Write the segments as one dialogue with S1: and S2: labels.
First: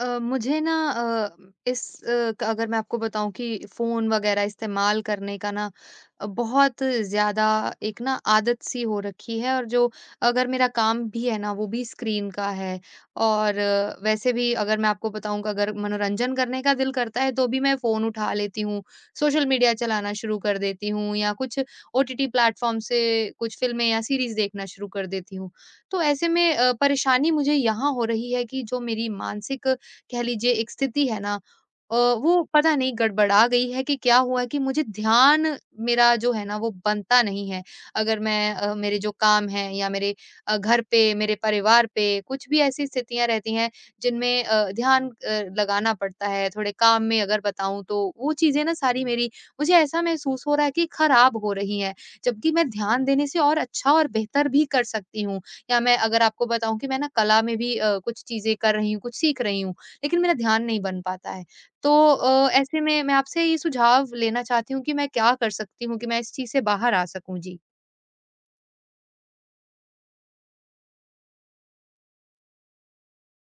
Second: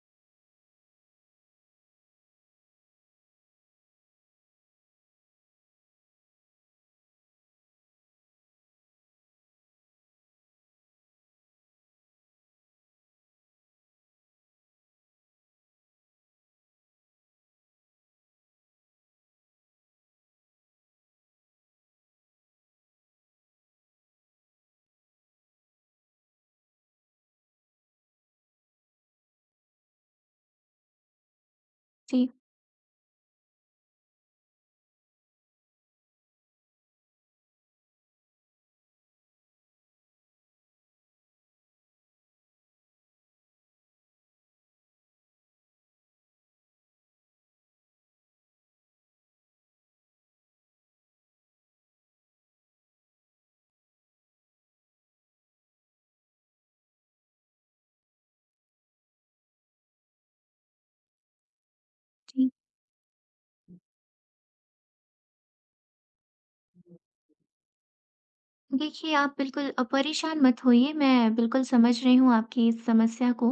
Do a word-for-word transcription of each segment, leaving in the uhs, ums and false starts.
S1: अ, मुझे ना अ, इस अ, क- अगर मैं आपको बताऊं कि फोन वगैरह इस्तेमाल करने का ना अ, बहुत ज्यादा एक ना आदत सी हो रखी है, और जो अगर मेरा काम भी है ना, वो भी स्क्रीन का है। और अ, वैसे भी, अगर मैं आपको बताऊं, कि अगर मनोरंजन करने का दिल करता है तो भी मैं फोन उठा लेती हूँ, सोशल मीडिया चलाना शुरू कर देती हूँ, या कुछ ओटीटी प्लेटफॉर्म से कुछ फिल्में या सीरीज देखना शुरू कर देती हूँ। तो ऐसे में अ, परेशानी मुझे यहाँ हो रही है, कि जो मेरी मानसिक, कह लीजिए एक स्थिति है ना, अ,
S2: जी,
S1: वो पता नहीं गड़बड़ा गई है कि क्या हुआ है, कि मुझे ध्यान मेरा जो है ना, वो बनता नहीं है। अगर मैं अ, मेरे जो काम हैं, या मेरे अ, घर पे, मेरे परिवार पे कुछ भी ऐसी स्थितियाँ रहती हैं जिनमें अ, ध्यान अ, लगाना पड़ता है। थोड़े काम में अगर बताऊँ, तो वो चीज़ें ना सारी मेरी, मुझे ऐसा महसूस हो रहा है कि खराब हो रही हैं। जबकि मैं ध्यान देने से और अच्छा और बेहतर भी कर सकती हूँ। या मैं अगर आपको बताऊँ कि मैं ना कला में भी अ, कुछ चीज़ें कर रही हूँ, कुछ सीख रही हूँ। लेकिन मेरा ध्यान नहीं बन पाता है। तो अ,
S2: जी।
S1: ऐसे में मैं आपसे ये सुझाव लेना चाहती हूँ कि मैं क्या कर सकती हूँ कि मैं इस चीज़ से बाहर आ सकूँ? जी।
S2: देखिए, आप बिल्कुल अ, परेशान मत होइए। मैं बिल्कुल समझ रही हूँ आपकी इस समस्या को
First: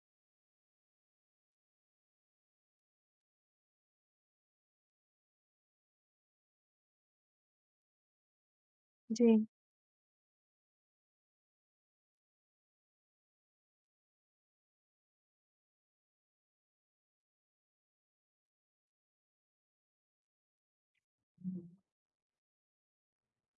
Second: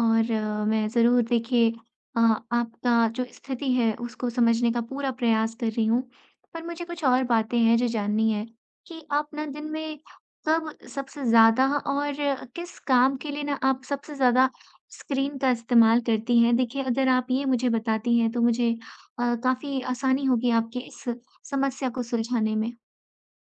S2: और अ, मैं ज़रूर देखिए अ, आपका जो स्थिति है, उसको समझने का पूरा प्रयास कर रही हूँ। पर मुझे कुछ और बातें हैं जो जाननी है कि
S1: जी।
S2: आप ना दिन में कब सबसे ज़्यादा और किस काम के लिए ना आप सबसे ज़्यादा स्क्रीन का इस्तेमाल करती हैं? देखिए, अगर आप ये मुझे बताती हैं, तो मुझे अ, काफ़ी आसानी होगी आपकी इस समस्या को सुलझाने में।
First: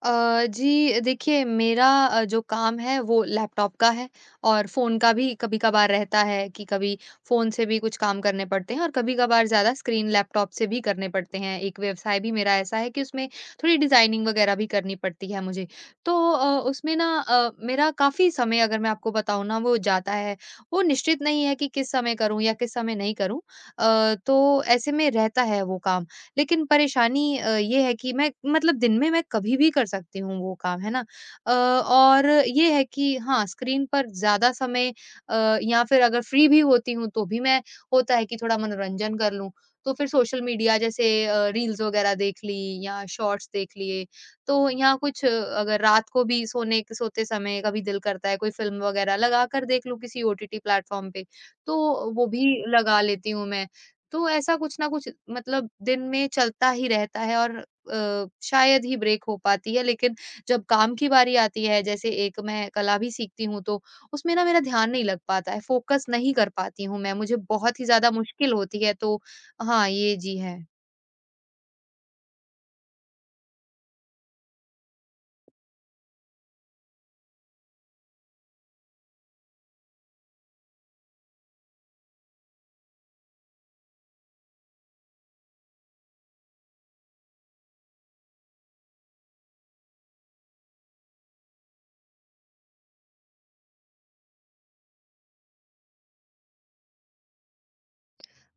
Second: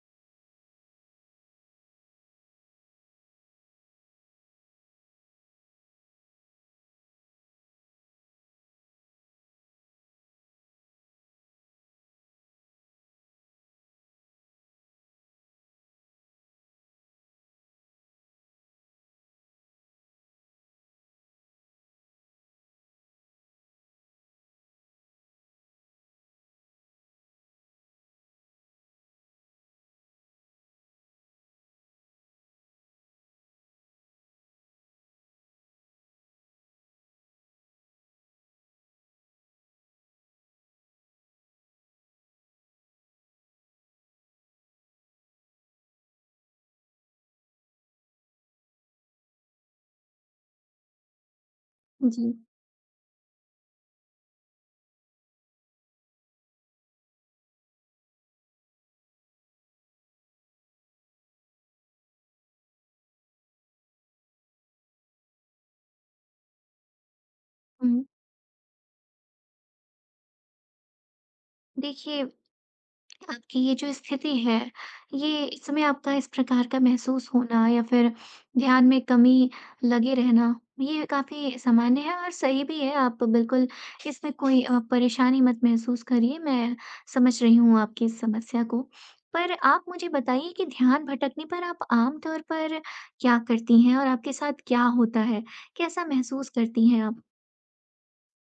S1: अ, जी, देखिए मेरा अ, जो काम है वो लैपटॉप का है, और फ़ोन का भी कभी-कभार रहता है कि कभी फ़ोन से भी कुछ काम करने पड़ते हैं, और कभी-कभार ज़्यादा स्क्रीन लैपटॉप से भी करने पड़ते हैं। एक व्यवसाय भी मेरा ऐसा है कि उसमें थोड़ी डिज़ाइनिंग वगैरह भी करनी पड़ती है मुझे। तो अ, उसमें ना अ, मेरा काफ़ी समय, अगर मैं आपको बताऊँ ना, वो जाता है। वो निश्चित नहीं है कि किस समय करूँ या किस समय नहीं करूँ। अ, तो ऐसे में रहता है वो काम। लेकिन परेशानी अ, ये है कि मैं, मतलब दिन में मैं कभी भी कर सकती हूँ वो काम, है ना? अ, और ये है कि हाँ, स्क्रीन पर ज़्यादा समय, अ, या फिर अगर फ्री भी होती हूँ तो भी मैं, होता है कि थोड़ा मनोरंजन कर लूँ, तो फिर सोशल मीडिया, जैसे अ, रील्स वगैरह देख ली या शॉर्ट्स देख लिए। तो या कुछ, अ, अगर रात को भी सोने के सोते समय कभी दिल करता है कोई फ़िल्म वगैरह लगा कर देख लूँ किसी ओटीटी प्लेटफ़ॉर्म पे, तो वो
S2: जी,
S1: भी लगा लेती हूँ मैं। तो ऐसा कुछ ना कुछ, मतलब दिन में चलता ही रहता है, और अ, शायद ही ब्रेक हो पाती है। लेकिन जब काम की बारी आती है, जैसे एक मैं कला भी सीखती हूँ, तो उसमें ना मेरा ध्यान नहीं लग पाता है, फोकस नहीं कर पाती हूँ मैं, मुझे बहुत ही
S2: हुँ।
S1: ज्यादा मुश्किल होती है। तो हाँ, ये जी है।
S2: देखिए, आपकी ये जो स्थिति है, ये इस समय आपका इस प्रकार का महसूस होना या फिर ध्यान में कमी लगे रहना, ये काफ़ी सामान्य है और सही भी है। आप बिल्कुल इसमें कोई अ, परेशानी मत महसूस करिए, मैं समझ रही हूँ आपकी इस समस्या को। पर आप मुझे बताइए कि ध्यान भटकने पर आप आम तौर पर क्या करती हैं और आपके साथ क्या होता है? कैसा महसूस करती हैं आप?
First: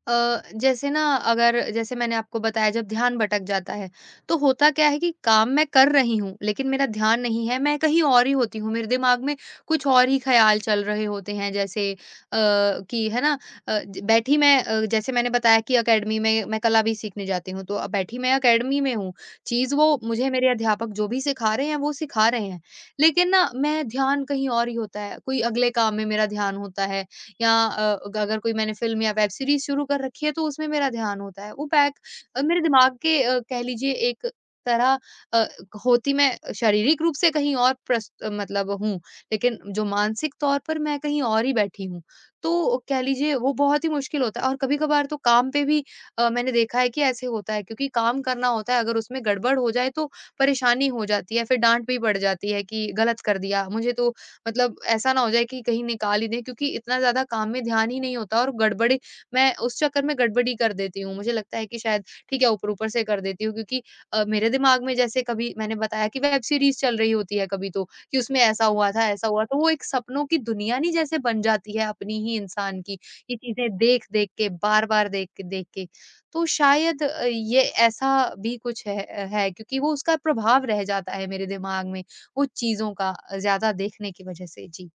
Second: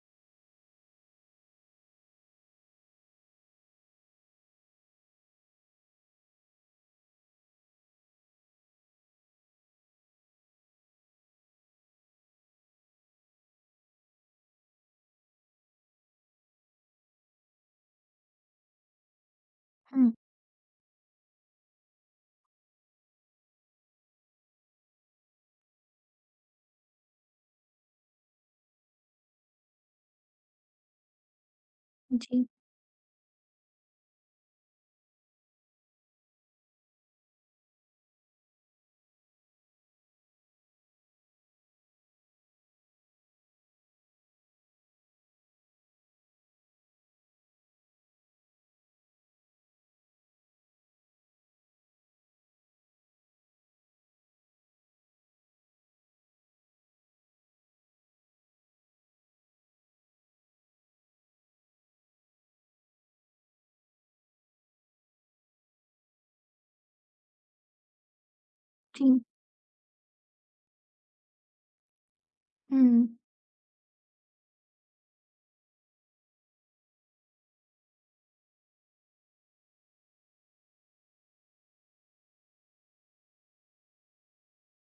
S1: अ, जैसे ना, अगर जैसे मैंने आपको बताया, जब ध्यान भटक जाता है, तो होता क्या है कि काम मैं कर रही हूँ, लेकिन मेरा ध्यान नहीं है, मैं कहीं और ही होती हूँ, मेरे दिमाग में कुछ और ही ख़्याल चल रहे होते हैं, जैसे अ, कि है ना, अ, ज बैठी मैं, अ, जैसे मैंने बताया कि अकेडमी में मैं कला भी सीखने जाती हूँ, तो अब बैठी मैं अकेडमी में हूँ, चीज़ वो
S2: हुँ,
S1: मुझे मेरे अध्यापक जो भी सिखा रहे हैं, वो सिखा रहे हैं, लेकिन ना मैं, ध्यान कहीं और ही होता है, कोई अगले काम में मेरा ध्यान होता है, या अ, ग अगर कोई मैंने फ़िल्म या वेब सीरीज़ शुरू कर रखी है तो उसमें मेरा ध्यान होता है। वो बैक अ,
S2: जी,
S1: मेरे दिमाग के, अ, कह लीजिए एक तरह, अ, होती मैं शारीरिक रूप से कहीं और प्रस अ, मतलब हूँ, लेकिन जो मानसिक तौर पर मैं कहीं और ही बैठी हूँ। तो कह लीजिए वो बहुत ही मुश्किल होता है, और कभी-कभार तो काम पे भी अ, मैंने देखा है कि ऐसे होता है, क्योंकि काम करना होता है, अगर उसमें गड़बड़ हो जाए तो परेशानी हो जाती है, फिर डाँट भी पड़ जाती है कि गलत कर दिया, मुझे तो, मतलब ऐसा ना हो जाए कि कहीं निकाल ही दें, क्योंकि इतना ज़्यादा काम में ध्यान ही नहीं होता, और गड़बड़ी, मैं उस चक्कर में गड़बड़ी कर देती हूँ। मुझे लगता है कि शायद ठीक है, ऊपर-ऊपर से कर देती हूँ, क्योंकि अ, मेरे दिमाग में, जैसे कभी मैंने बताया कि वेब सीरीज़ चल रही होती है, कभी तो कि उसमें ऐसा हुआ था,
S2: जी।
S1: ऐसा हुआ, तो वो एक सपनों की दुनिया, नहीं जैसे बन जाती है अपनी ही इंसान की,
S2: हुँ।
S1: ये चीज़ें देख-देख के, बार-बार देख के देख के। तो शायद अ, ये ऐसा भी कुछ है है, क्योंकि वो उसका प्रभाव रह जाता है मेरे दिमाग में उन चीज़ों का, ज़्यादा देखने की वजह से। जी।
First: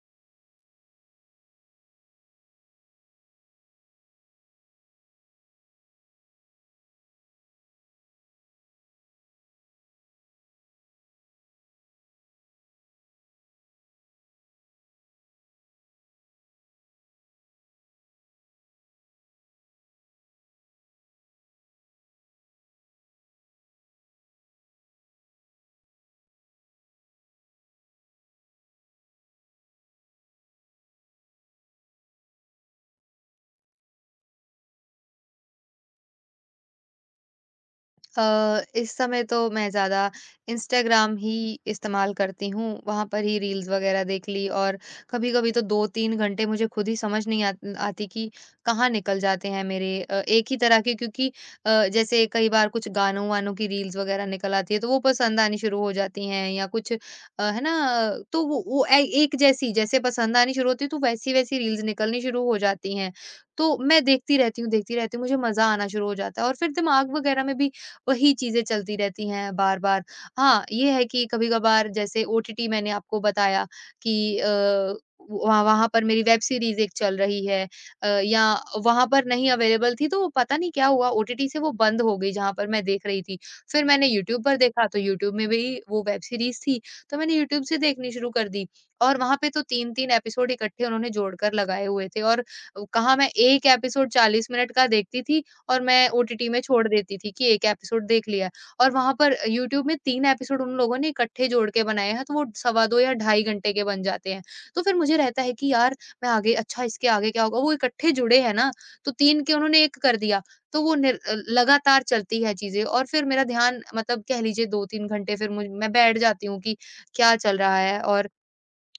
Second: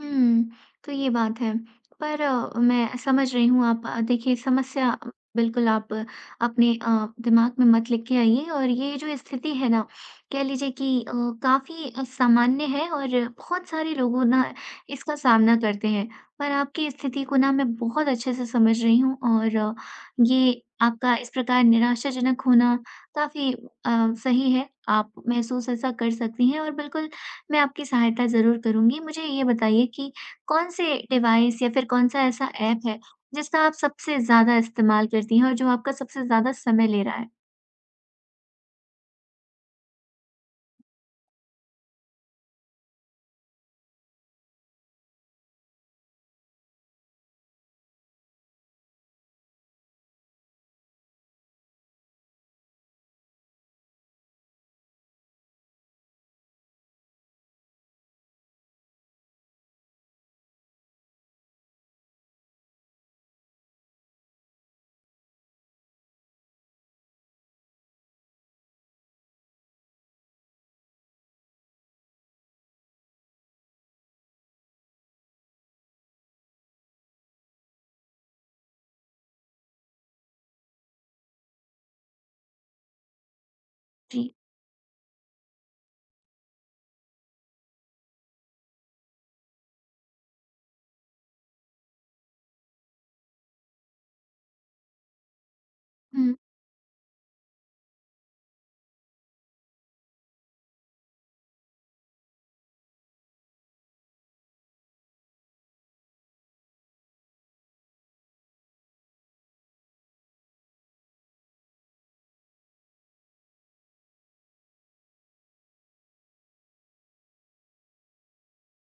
S2: हुँ, तो ये बात है। पर अ, मैं समझ रही हूँ आप, अ, देखिए समस्या अ, बिल्कुल आप अ, अपने अ, दिमाग में मत लेके आइए और ये जो स्थिति है ना, कह लीजिए कि अ, काफ़ी अ, सामान्य है और बहुत सारे लोगों ना इसका सामना करते हैं। पर आपकी स्थिति को ना मैं बहुत अच्छे से समझ रही हूँ और अ, ये आपका इस प्रकार निराशाजनक होना काफ़ी अ, सही है। आप महसूस ऐसा कर सकती हैं और बिल्कुल मैं आपकी सहायता ज़रूर करूँगी। मुझे ये बताइए कि कौन-से डिवाइस या फिर कौन-सा ऐसा ऐप है, जिसका आप सबसे ज़्यादा इस्तेमाल करती हैं और जो आपका सबसे ज़्यादा समय ले रहा है?
S1: अ, इस समय तो मैं ज़्यादा इंस्टाग्राम ही इस्तेमाल करती हूँ, वहाँ पर ही रील्स वगैरह देख ली, और कभी-कभी तो दो तीन घंटे मुझे खुद ही समझ नहीं आत आती, कि कहाँ निकल जाते हैं मेरे, अ, एक ही तरह के, क्योंकि अ, जैसे कई बार कुछ गानों-वानों की रील्स वगैरह निकल आती है, तो वो पसंद आनी शुरू हो जाती हैं, या कुछ, अ, है ना? अ, तो वो वो ए एक जैसी, जैसे पसंद आनी शुरू होती है, तो वैसी-वैसी रील्स निकलनी शुरू हो जाती हैं। तो मैं देखती रहती हूँ, देखती रहती हूँ, मुझे मज़ा आना शुरू हो जाता है, और फिर दिमाग वगैरह में भी वही चीज़ें चलती रहती हैं बार-बार। हाँ, ये है कि कभी-कभार, जैसे ओटीटी मैंने आपको बताया कि अ, वहाँ वहाँ पर मेरी वेब सीरीज़ एक चल रही है, अ, या वहाँ पर नहीं अवेलेबल थी, तो पता नहीं क्या हुआ ओटीटी से वो बंद हो गई, जहाँ पर मैं देख रही थी। फिर मैंने
S2: जी।
S1: यूट्यूब पर देखा, तो यूट्यूब में भी वो वेब सीरीज़ थी, तो मैंने यूट्यूब से देखनी शुरू कर दी। और वहाँ पे तो तीन तीन एपिसोड इकट्ठे उन्होंने जोड़कर लगाए हुए थे, और कहाँ मैं एक एपिसोड चालीस मिनट का देखती थी, और मैं
S2: हुँ,
S1: ओटीटी में छोड़ देती थी कि एक एपिसोड देख लिया। और वहाँ पर यूट्यूब में तीन एपिसोड उन लोगों ने इकट्ठे जोड़ के बनाए हैं, तो वो सवा दो या ढाई घंटे के बन जाते हैं। तो फिर मुझे रहता है कि यार, मैं आगे, अच्छा, इसके आगे क्या होगा? वो इकट्ठे जुड़े हैं ना, तो तीन के उन्होंने एक कर दिया, तो वो निर अ, लगातार चलती है चीज़ें, और फिर मेरा ध्यान, मतलब कह लीजिए दो तीन घंटे फिर मुझ मैं बैठ जाती हूँ कि क्या चल रहा है? और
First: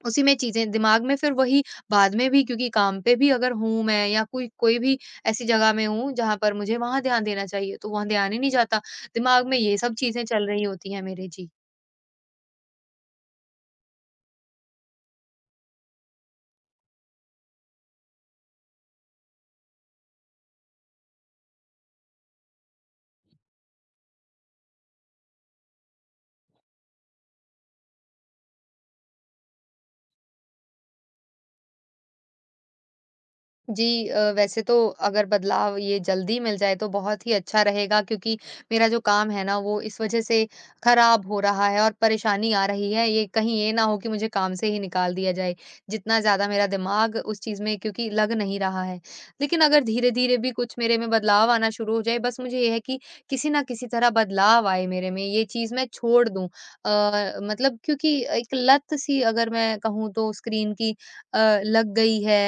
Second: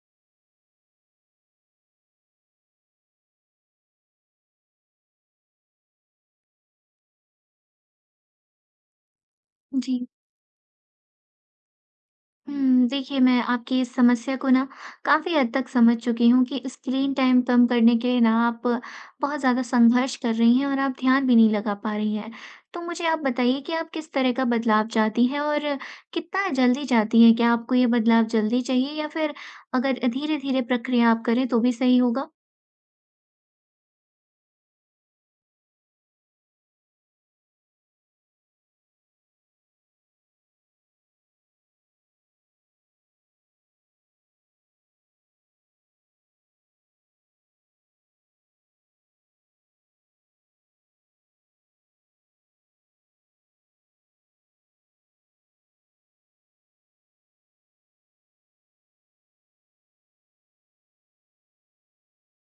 S1: उसी में चीज़ें दिमाग में फिर वही, बाद में भी, क्योंकि काम पे भी अगर हूँ मैं, या कोई कोई भी ऐसी जगह में हूँ जहाँ पर मुझे वहाँ ध्यान देना चाहिए, तो वहाँ ध्यान ही नहीं जाता। दिमाग में ये सब
S2: जी।
S1: चीज़ें चल रही होती हैं मेरे। जी।
S2: हुँ, देखिए मैं आपकी इस समस्या को ना काफ़ी हद तक समझ चुकी हूँ कि स्क्रीन टाइम कम करने के लिए ना आप बहुत ज़्यादा संघर्ष कर रही हैं और आप ध्यान भी नहीं लगा पा रही हैं। तो मुझे आप बताइए कि आप किस तरह का बदलाव चाहती हैं और कितना जल्दी चाहती हैं? क्या आपको ये बदलाव जल्दी चाहिए या फिर अगर धीरे-धीरे प्रक्रिया आप करें तो भी सही होगा?
S1: जी, अ, वैसे तो, अगर बदलाव ये जल्दी मिल जाए तो बहुत ही अच्छा रहेगा, क्योंकि मेरा जो काम है ना, वो इस वजह से खराब हो रहा है, और परेशानी आ रही है, ये कहीं ये ना हो कि मुझे काम से ही निकाल दिया जाए, जितना ज्यादा मेरा दिमाग उस चीज में, क्योंकि लग नहीं रहा है। लेकिन अगर धीरे धीरे भी कुछ मेरे में बदलाव आना शुरू हो जाए, बस मुझे ये है कि किसी ना किसी तरह बदलाव आए मेरे में, ये चीज मैं छोड़ दूं, अ, मतलब क्योंकि एक लत सी, अगर मैं कहूँ, तो स्क्रीन की अ, लग गई है,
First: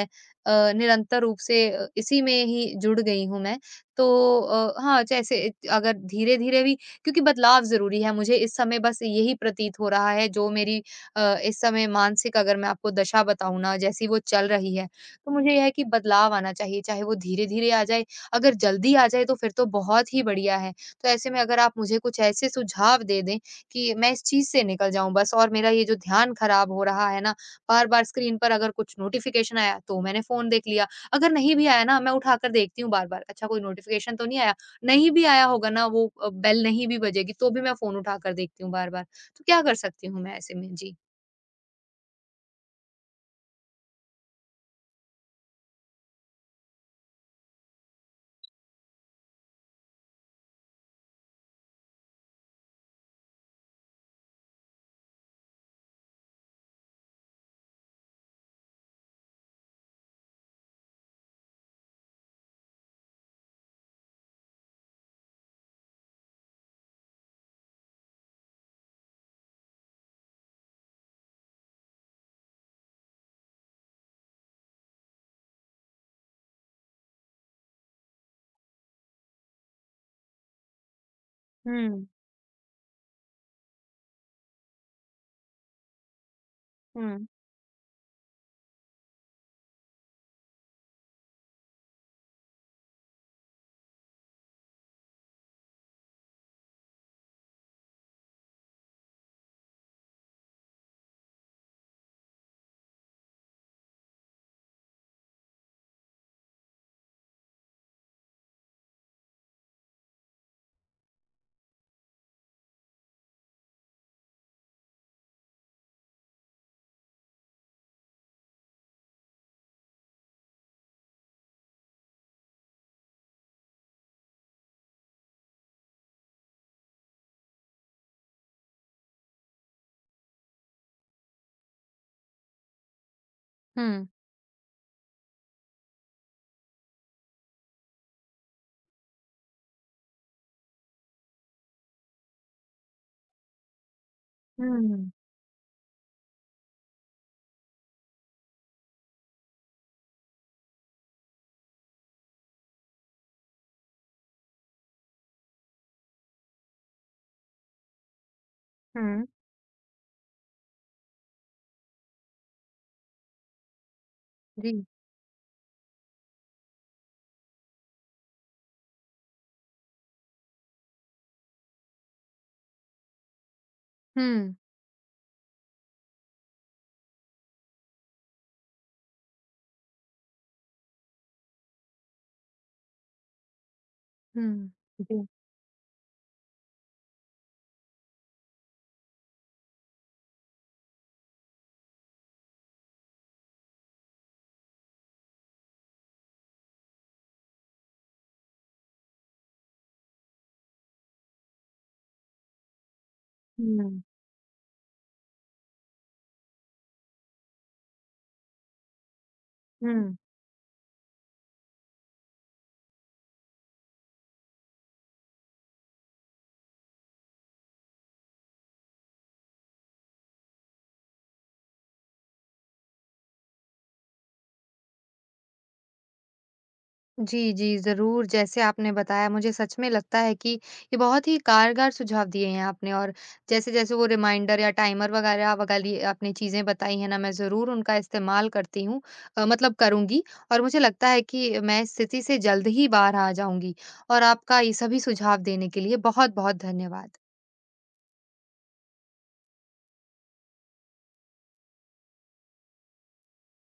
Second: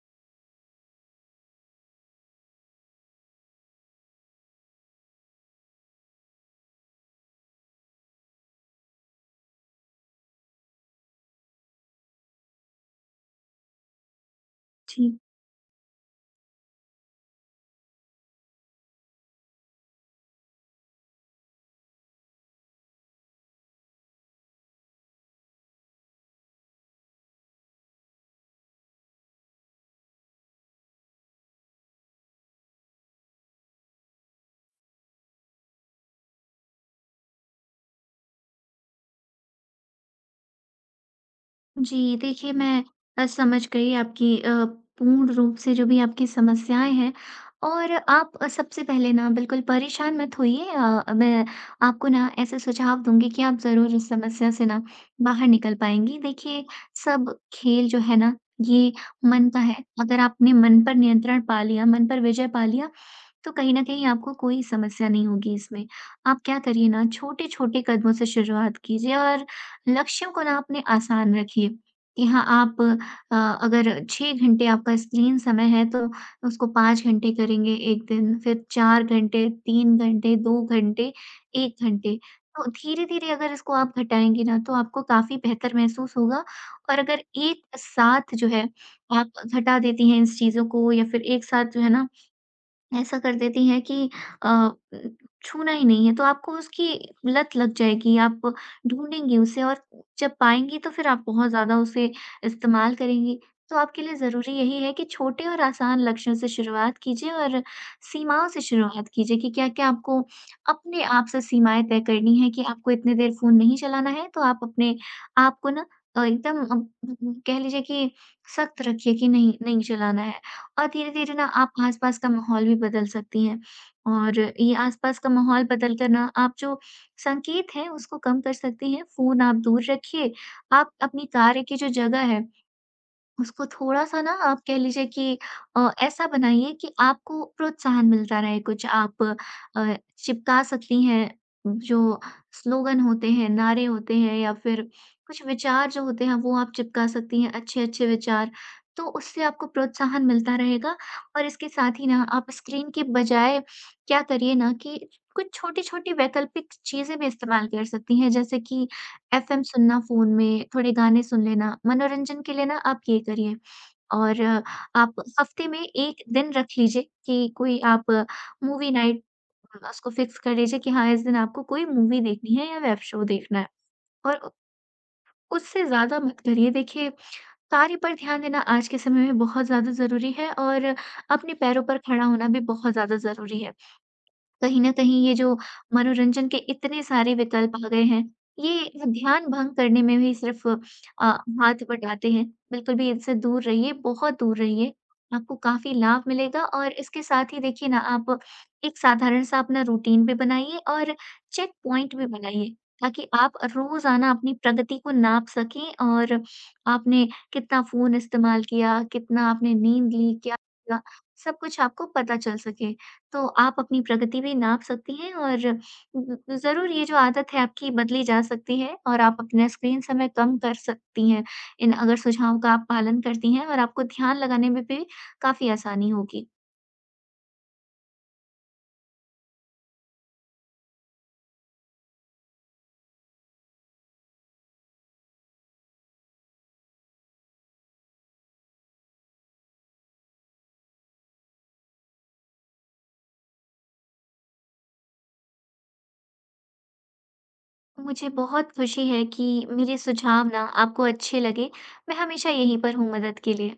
S1: अ, निरंतर रूप से, अ, इसी में ही जुड़ गई हूँ मैं। तो, अ, हाँ, जैसे, अगर धीरे-धीरे भी, क्योंकि बदलाव ज़रूरी है, मुझे इस समय बस यही प्रतीत हो रहा है जो मेरी, अ, इस समय मानसिक, अगर मैं आपको दशा बताऊँ ना, जैसी वो चल रही है,
S2: जी।
S1: तो मुझे यह है कि बदलाव आना चाहिए, चाहे वो धीरे-धीरे आ जाए, अगर जल्दी आ जाए तो फिर तो बहुत ही बढ़िया है। तो ऐसे में अगर आप मुझे कुछ ऐसे सुझाव दे दें कि मैं इस चीज़ से निकल जाऊँ बस, और मेरा ये जो ध्यान खराब हो रहा है ना, बार-बार स्क्रीन पर अगर कुछ नोटिफ़िकेशन आया तो मैंने फ़ोन देख लिया, अगर नहीं भी आया ना, मैं उठाकर देखती हूँ बार-बार, अच्छा कोई नोटिफ़िकेशन तो नहीं आया, नहीं भी आया होगा ना, वो अ, बेल नहीं भी बजेगी तो भी मैं फ़ोन उठाकर देखती हूँ बार-बार। तो क्या कर सकती हूँ मैं ऐसे में? जी।
S2: जी, देखिए मैं अ, समझ गई आपकी अ, पूर्ण रूप से जो भी आपकी समस्याएँ हैं, और आप अ, सबसे पहले ना बिल्कुल परेशान मत होइए। अ, मैं आपको ना ऐसे सुझाव दूँगी कि आप ज़रूर इस समस्या से ना बाहर निकल पाएँगी। देखिए, सब खेल जो है ना, ये मन का है। अगर आपने मन पर नियंत्रण पा लिया, मन पर विजय पा लिया, तो कहीं न कहीं आपको कोई समस्या नहीं होगी इसमें। आप क्या करिए ना, छोटे-छोटे कदमों से शुरुआत कीजिए और लक्ष्यों को ना अपने आसान रखिए, कि हाँ, आप अ, अगर छह घंटे आपका स्क्रीन समय है, तो उसको पाँच घंटे करेंगे एक दिन, फिर चार घंटे, तीन घंटे, दो घंटे, एक
S1: हुँ,
S2: घंटे। तो धीरे-धीरे अगर इसको आप घटाएँगे ना, तो आपको काफ़ी बेहतर महसूस होगा, और अगर
S1: हुँ।
S2: एक साथ जो है आप घटा देती हैं इस चीज़ों को, या फिर एक साथ जो है ना ऐसा कर देती हैं कि अ, उम, छूना ही नहीं है, तो आपको उसकी लत लग जाएगी, आप ढूँढेंगी उसे, और जब पाएँगी तो फिर आप बहुत ज़्यादा उसे इस्तेमाल करेंगी। तो आपके लिए ज़रूरी यही है कि छोटे और आसान लक्ष्यों से शुरुआत कीजिए, और सीमाओं से शुरुआत कीजिए कि क्या-क्या आपको अपने आप से सीमाएँ तय करनी है, कि आपको इतनी देर फ़ोन नहीं चलाना है, तो आप अपने आप को ना अ, एकदम, अ, कह लीजिए कि, सख्त रखिए कि नहीं, नहीं चलाना है। और धीरे-धीरे ना आप आस-पास का माहौल भी बदल सकती हैं। और ये आस-पास का माहौल बदल कर ना आप जो संकेत है उसको कम कर सकती हैं। फ़ोन आप दूर रखिए, आप अपनी कार्य की जो जगह है उसको
S1: हुँ।
S2: थोड़ा-सा ना आप कह लीजिए कि अ, ऐसा बनाइए कि आपको प्रोत्साहन मिलता रहे। कुछ आप अ, चिपका सकती हैं, जो स्लोगन होते हैं, नारे होते हैं, या फिर
S1: हुँ,
S2: कुछ विचार जो होते हैं वो आप चिपका सकती हैं, अच्छे-अच्छे विचार। तो उससे आपको प्रोत्साहन मिलता रहेगा। और इसके साथ ही ना आप स्क्रीन के बजाय क्या करिए ना, कि कुछ छोटी-छोटी वैकल्पिक चीज़ें भी इस्तेमाल कर सकती हैं, जैसे कि
S1: हुँ।
S2: एफ़एम सुनना फ़ोन में, थोड़े गाने सुन लेना, मनोरंजन के लिए ना आप ये करिए। और
S1: जी।
S2: आप हफ़्ते में एक दिन रख लीजिए, कि कोई आप मूवी नाइट, अ, उसको फ़िक्स कर लीजिए कि हाँ, इस दिन आपको कोई मूवी देखनी है या वेब शो देखना है, और उ
S1: हुँ,
S2: उससे ज़्यादा मत करिए। देखिए, कार्य पर ध्यान देना आज के समय में बहुत ज़्यादा ज़रूरी है, और अपने पैरों पर खड़ा होना भी बहुत ज़्यादा ज़रूरी है।
S1: हुँ।
S2: कहीं न
S1: जी,
S2: कहीं ये जो मनोरंजन के इतने सारे विकल्प आ गए हैं, ये ध्यान भंग करने में भी सिर्फ़ अ, हाथ बटाते हैं। बिल्कुल भी इनसे दूर रहिए, बहुत दूर रहिए। आपको काफ़ी लाभ मिलेगा, और इसके साथ ही देखिए ना आप एक साधारण-सा अपना रूटीन भी बनाइए, और चेक पॉइंट भी बनाइए, ताकि आप
S1: हुँ,
S2: रोज़ाना अपनी प्रगति को नाप सकें, और आपने कितना फ़ोन इस्तेमाल किया, कितना आपने नींद
S1: हुँ।
S2: ली, क्या किया, सब कुछ आपको पता चल सके। तो आप अपनी प्रगति भी नाप सकती हैं, और ज ज़रूर ये जो आदत है आपकी बदली जा सकती है, और आप अपना स्क्रीन समय कम कर सकती हैं, इन अगर सुझावों का आप पालन करती हैं, और आपको ध्यान लगाने में भी काफ़ी आसानी होगी।
S1: जी, जी, ज़रूर। जैसे आपने बताया, मुझे सच में लगता है कि ये बहुत ही कारगर सुझाव दिए हैं आपने, और जैसे-जैसे वो रिमाइंडर या टाइमर वगैरह वाली आपने चीज़ें बताई हैं ना, मैं ज़रूर उनका इस्तेमाल करती हूँ, अ, मतलब करूँगी, और मुझे लगता है कि मैं इस स्थिति से जल्द ही बाहर आ जाऊँगी। और आपका ये सभी सुझाव देने के लिए बहुत-बहुत धन्यवाद।
S2: मुझे बहुत खुशी है कि मेरे सुझाव ना आपको अच्छे लगे। मैं हमेशा यहीं पर हूँ मदद के लिए।